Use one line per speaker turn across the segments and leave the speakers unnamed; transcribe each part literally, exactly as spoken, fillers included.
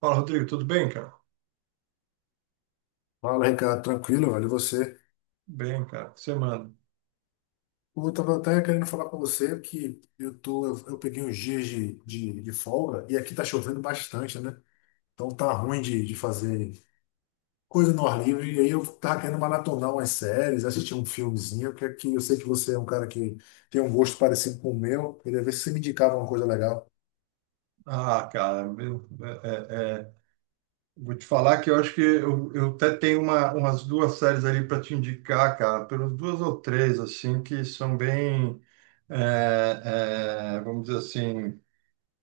Fala, Rodrigo, tudo bem, cara?
Fala, Ricardo, tranquilo, velho. E você?
Bem, cara, o que você manda?
Eu tava até querendo falar com você que eu tô, eu, eu peguei uns dias de, de, de folga e aqui tá chovendo bastante, né? Então tá ruim de, de fazer coisa no ar livre. E aí eu tava querendo maratonar umas séries, assistir um filmezinho, que aqui eu sei que você é um cara que tem um gosto parecido com o meu. Queria ver se você me indicava uma coisa legal.
Ah, cara, eu- é- é- é, vou te falar que eu acho que eu, eu até tenho uma, umas duas séries ali para te indicar, cara, pelas duas ou três, assim, que são bem, é, é, vamos dizer assim,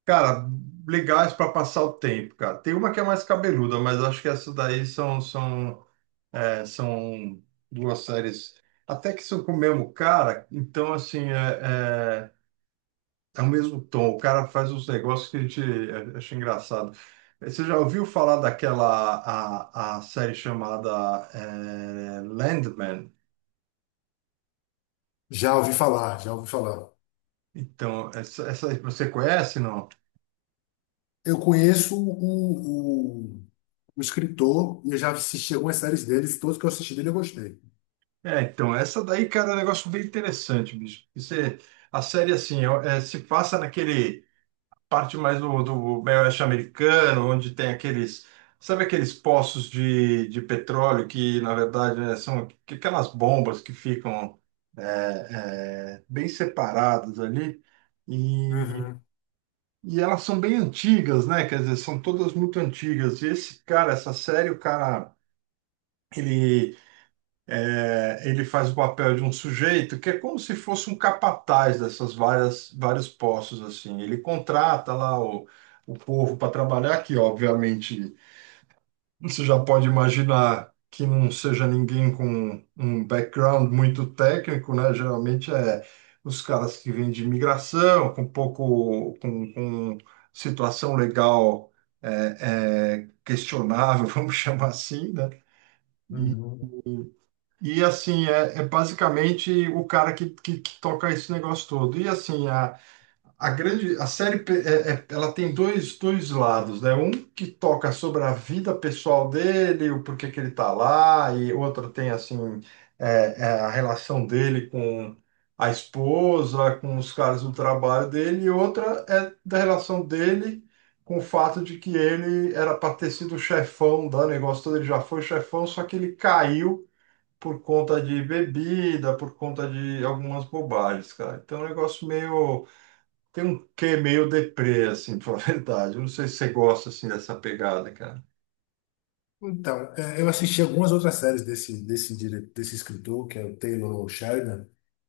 cara, legais para passar o tempo, cara. Tem uma que é mais cabeluda, mas acho que essas daí são, são, é, são duas séries até que são com o mesmo cara, então, assim, é... é, é o mesmo tom, o cara faz uns negócios que a gente eh, acha engraçado. Eh, Você já ouviu falar daquela a, a série chamada eh, Landman?
Já ouvi falar, já ouvi falar.
Então, essa, essa aí você conhece, não?
Eu conheço o, o, o escritor e eu já assisti algumas séries dele, e todos que eu assisti dele eu gostei.
É, então, essa daí, cara, é um negócio bem interessante, bicho. Porque Você, a série, assim, ó, eh, se passa naquele parte mais do, do meio oeste americano, onde tem aqueles, sabe aqueles poços de, de petróleo que, na verdade, né, são aquelas bombas que ficam é, é, bem separadas ali e,
Uhum,
e elas são bem antigas, né? Quer dizer, são todas muito antigas. E esse cara, essa série, o cara, ele é, ele faz o papel de um sujeito que é como se fosse um capataz dessas várias vários postos assim. Ele contrata lá o, o povo para trabalhar, que obviamente você já pode imaginar que não seja ninguém com um background muito técnico, né? Geralmente é os caras que vêm de imigração, com pouco com, com situação legal é, é, questionável, vamos chamar assim, né? E
uhum.
e assim, é, é basicamente o cara que, que, que toca esse negócio todo. E assim, a, a grande, a série, pe- é- é- ela tem dois, dois lados, né? Um que toca sobre a vida pessoal dele, o porquê que ele tá lá, e outro tem, assim, é, é, a relação dele com a esposa, com os caras do trabalho dele, e outra é da relação dele com o fato de que ele era para ter sido chefão do negócio todo, ele já foi chefão, só que ele caiu por conta de bebida, por conta de algumas bobagens, cara. Então é um negócio meio. Tem um quê meio deprê, assim, pra falar a verdade. Eu não sei se você gosta, assim, dessa pegada, cara.
Então, é, eu assisti algumas outras séries desse, desse, dire- desse escritor, que é o Taylor Sheridan,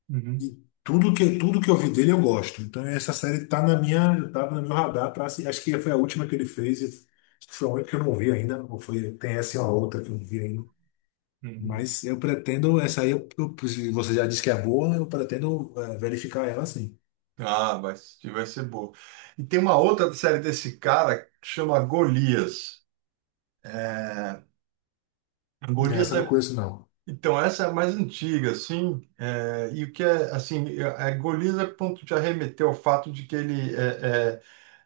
Uhum,
e tudo que, tudo que eu vi dele eu gosto. Então, essa série tá na minha, tava no meu radar para acho que foi a última que ele fez, e acho que foi a única que eu não vi ainda, ou foi, tem essa e uma outra que eu não vi ainda.
uhum.
Mas eu pretendo, essa aí, eu, eu- se você já disse que é boa, eu pretendo é, verificar ela sim.
Ah, vai, assistir, vai ser boa. E tem uma outra série desse cara que chama Golias. É, Golias
Essa eu não
é.
conheço, não.
Então, essa é a mais antiga, assim. é, E o que é, assim, é, é, Golias é ponto de arremeter ao fato de que ele é, é,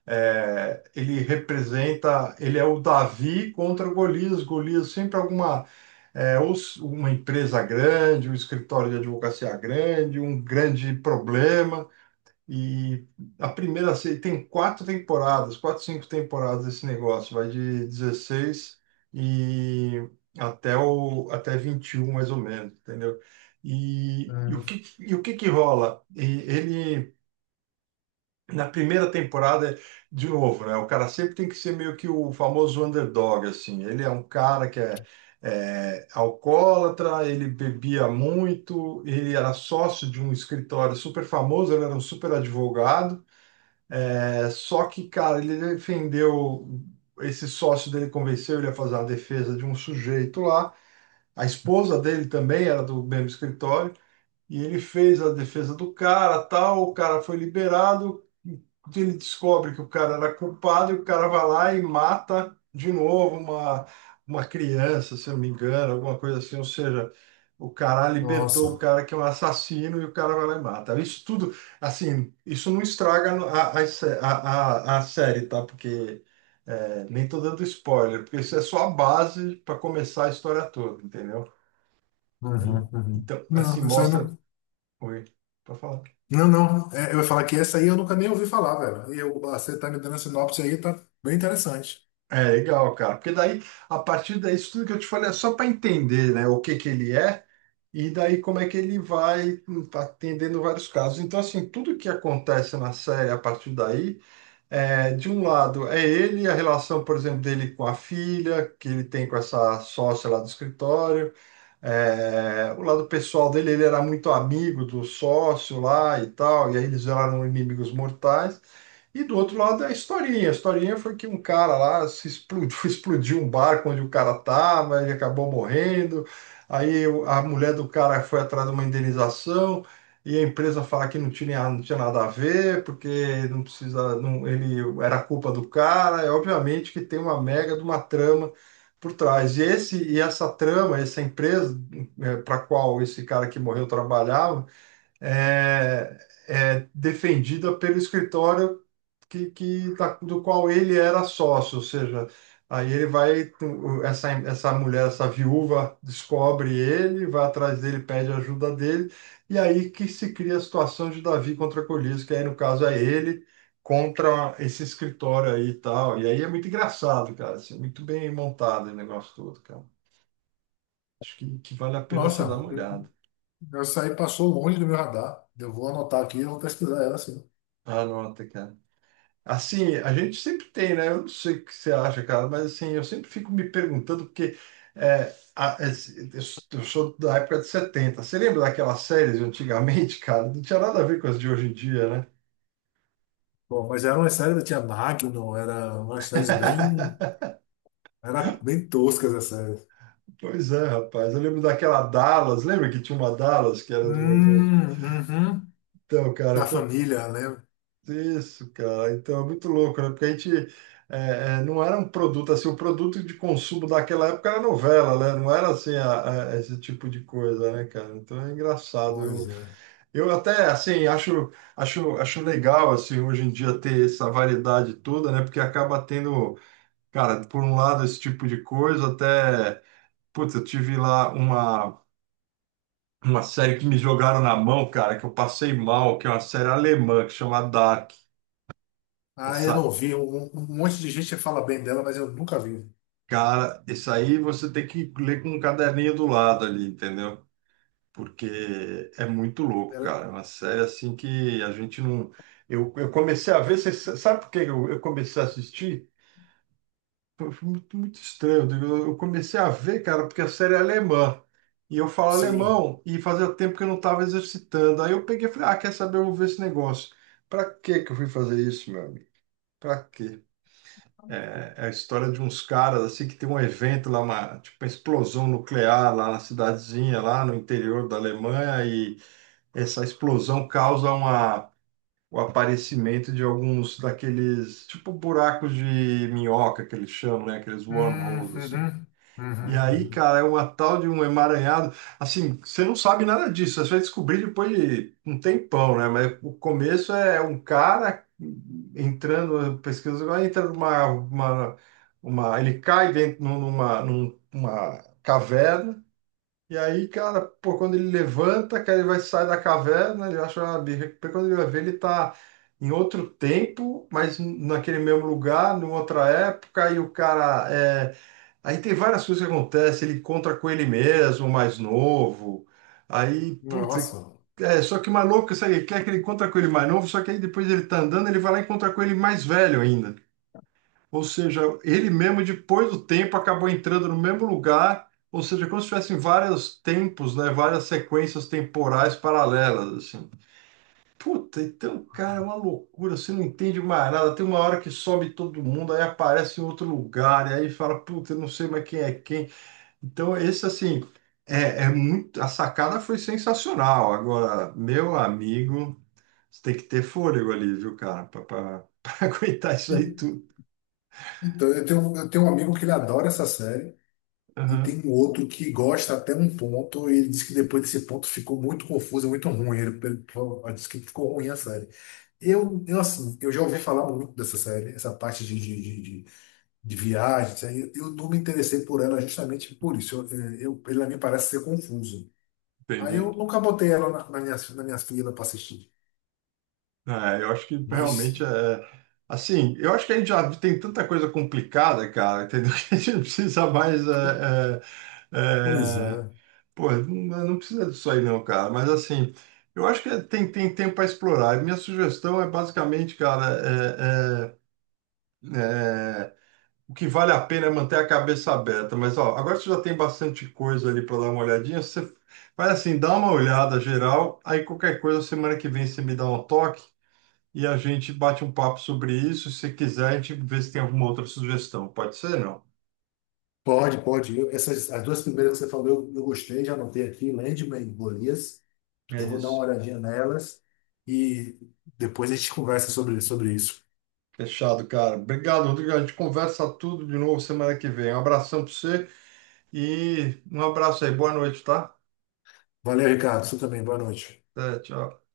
é, ele representa, ele é o Davi contra o Golias. Golias sempre alguma, é, ou s- uma empresa grande, um escritório de advocacia grande, um grande problema. E a primeira se- tem quatro temporadas, quatro, cinco temporadas esse negócio, vai de dezesseis e até o até vinte e um mais ou menos, entendeu? E, e o
Hum,
que e o que que rola? E ele na primeira temporada, de novo, né? O cara sempre tem que ser meio que o famoso underdog, assim. Ele é um cara que é, é, alcoólatra, ele bebia muito, ele era sócio de um escritório super famoso, ele era um super advogado. É, só que, cara, ele defendeu, esse sócio dele convenceu ele a fazer a defesa de um sujeito lá. A esposa dele também era do mesmo escritório. E ele fez a defesa do cara, tal, o cara foi liberado, ele descobre que o cara era culpado e o cara vai lá e mata de novo uma, uma criança, se eu não me engano, alguma coisa assim, ou seja, o cara
nossa.
libertou o cara que é um assassino e o cara vai lá e mata. Isso tudo, assim, isso não estraga a, a, a, a a série, tá? Porque é, nem tô dando spoiler, porque isso é só a base para começar a história toda, entendeu? E,
Uhum, uhum.
então, assim,
Não, essa aí
mostra
não.
Oi, para falar.
Não, não. É, eu ia falar que essa aí eu nunca nem ouvi falar, velho. E eu, você tá me dando a sinopse aí, tá bem interessante.
É legal, cara, porque daí, a partir daí, isso tudo que eu te falei é só para entender, né, o que que ele é e daí como é que ele vai hum, atendendo vários casos. Então, assim, tudo que acontece na série a partir daí. É, de um lado é ele, a relação, por exemplo, dele com a filha, que ele tem com essa sócia lá do escritório. É, o lado pessoal dele, ele era muito amigo do sócio lá e tal, e aí eles viraram inimigos mortais. E do outro lado é a historinha. A historinha foi que um cara lá se explodiu, explodiu um barco onde o cara estava, ele acabou morrendo. Aí o- a mulher do cara foi atrás de uma indenização, e a empresa fala que não tinha, não tinha nada a ver, porque não precisa, não, ele era culpa do cara. É obviamente que tem uma mega de uma trama por trás. E esse e essa trama, essa empresa para qual esse cara que morreu trabalhava, é, é defendida pelo escritório que, que da- do qual ele era sócio, ou seja, aí ele vai, essa, essa mulher, essa viúva, descobre ele, vai atrás dele, pede ajuda dele, e aí que se cria a situação de Davi contra Golias, que aí no caso é ele contra esse escritório aí e tal. E aí é muito engraçado, cara, assim, muito bem montado o negócio todo, cara. Acho que, que vale a pena você dar
Nossa,
uma olhada.
essa aí passou longe do meu radar. Eu vou anotar aqui e vou pesquisar ela, sim.
Anota, cara. Assim, a gente sempre tem, né? Eu não sei o que você acha, cara, mas assim, eu sempre fico me perguntando, porque é, a- es- eu eu sou da época de setenta. Você lembra daquelas séries de antigamente, cara? Não tinha nada a ver com as de hoje em dia, né?
Bom, mas era uma série, tinha Magnum, era umas séries bem. Era bem toscas as séries.
Pois é, rapaz. Eu lembro daquela Dallas, lembra que tinha uma Dallas que era do... do...
Hum, uhum.
Então,
Da
cara,
família, né?
isso, cara. Então é muito louco, né? Porque a gente é, é, não era um produto assim, o produto de consumo daquela época era novela, né? Não era assim a- a- esse tipo de coisa, né, cara? Então é engraçado. Eu,
Pois é.
eu até assim acho, acho, acho legal assim hoje em dia ter essa variedade toda, né? Porque acaba tendo, cara, por um lado esse tipo de coisa, até, putz, eu tive lá uma uma série que me jogaram na mão, cara, que eu passei mal, que é uma série alemã que chama Dark.
Ah, eu não vi. Um, um um monte de gente fala bem dela, mas eu nunca vi.
Cara, isso aí você tem que ler com um caderninho do lado ali, entendeu? Porque é muito louco,
Ela,
cara. É uma série assim que a gente não. Eu, eu comecei a ver, você sa- sabe por que eu, eu comecei a assistir? Foi foi muito, muito estranho. Eu, eu comecei a ver, cara, porque a série é alemã. E eu falo
sim.
alemão e fazia tempo que eu não estava exercitando. Aí eu peguei e falei, ah, quer saber? Eu vou ver esse negócio. Pra que que eu fui fazer isso, meu amigo? Pra quê? É é a história de uns caras assim que tem um evento lá, uma, tipo uma explosão nuclear lá na cidadezinha, lá no interior da Alemanha, e essa explosão causa uma, o aparecimento de alguns daqueles, tipo buracos de minhoca que eles chamam, né? Aqueles
Hum,
wormholes, assim.
uhum,
E
uhum,
aí,
uhum.
cara, é uma tal de um emaranhado. Assim, você não sabe nada disso. Você vai descobrir depois de um tempão, né? Mas o começo é um cara entrando, pesquisa, vai entra numa, uma, uma, ele cai dentro numa, numa caverna. E aí, cara, pô, quando ele levanta, cara, ele vai sair da caverna, ele acha uma birra. Porque quando ele vai ver, ele tá em outro tempo, mas naquele mesmo lugar, numa outra época, e o cara é. Aí tem várias coisas que acontecem, ele encontra com ele mesmo, mais novo. Aí, putz,
Nossa.
é, só que o maluco, sabe, quer que ele encontra com ele mais novo, só que aí depois ele tá andando, ele vai lá e encontra com ele mais velho ainda. Ou seja, ele mesmo, depois do tempo, acabou entrando no mesmo lugar, ou seja, é como se tivessem vários tempos, né, várias sequências temporais paralelas, assim. Puta, então, cara, é uma loucura, você não entende mais nada. Tem uma hora que sobe todo mundo, aí aparece em outro lugar, e aí fala, puta, eu não sei mais quem é quem. Então, esse assim, é, é muito. A sacada foi sensacional. Agora, meu amigo, você tem que ter fôlego ali, viu, cara, para aguentar isso aí tudo.
Então, eu tenho, eu tenho um amigo que ele adora essa série e
Aham,
tem um outro que gosta até um ponto e ele disse que depois desse ponto ficou muito confuso, muito ruim. Ele, ele falou: "Ah, disse que ficou ruim a série." Eu, eu, assim, eu já ouvi falar muito dessa série, essa parte de, de, de, de- de viagem, isso aí. Eu não me interessei por ela justamente por isso. Eu, eh, eu, ela me parece ser confuso. Aí eu
entendi.
nunca botei ela na, na minha, na minha fila para assistir.
É, eu acho que
Mas,
realmente é. Assim, eu acho que a gente já tem tanta coisa complicada, cara, entendeu? Que a gente não precisa mais. É, é,
pois
é,
é.
pô, não, não precisa disso aí, não, cara. Mas assim, eu acho que tem, tem tempo para explorar. E minha sugestão é basicamente, cara, é... é, o que vale a pena é manter a cabeça aberta, mas ó, agora você já tem bastante coisa ali para dar uma olhadinha. Você vai assim, dá uma olhada geral, aí qualquer coisa, semana que vem você me dá um toque e a gente bate um papo sobre isso. Se quiser, a gente vê se tem alguma outra sugestão. Pode ser, não?
Pode, pode. Eu- essas, as duas primeiras que você falou, eu, eu gostei, já anotei aqui, Landman e Golias.
É
Eu vou dar uma
isso.
olhadinha nelas e depois a gente conversa sobre, sobre isso.
Fechado, cara. Obrigado, Rodrigo. A gente conversa tudo de novo semana que vem. Um abração para você e um abraço aí. Boa noite, tá?
Valeu, Ricardo. Você também. Boa noite.
Até, tchau.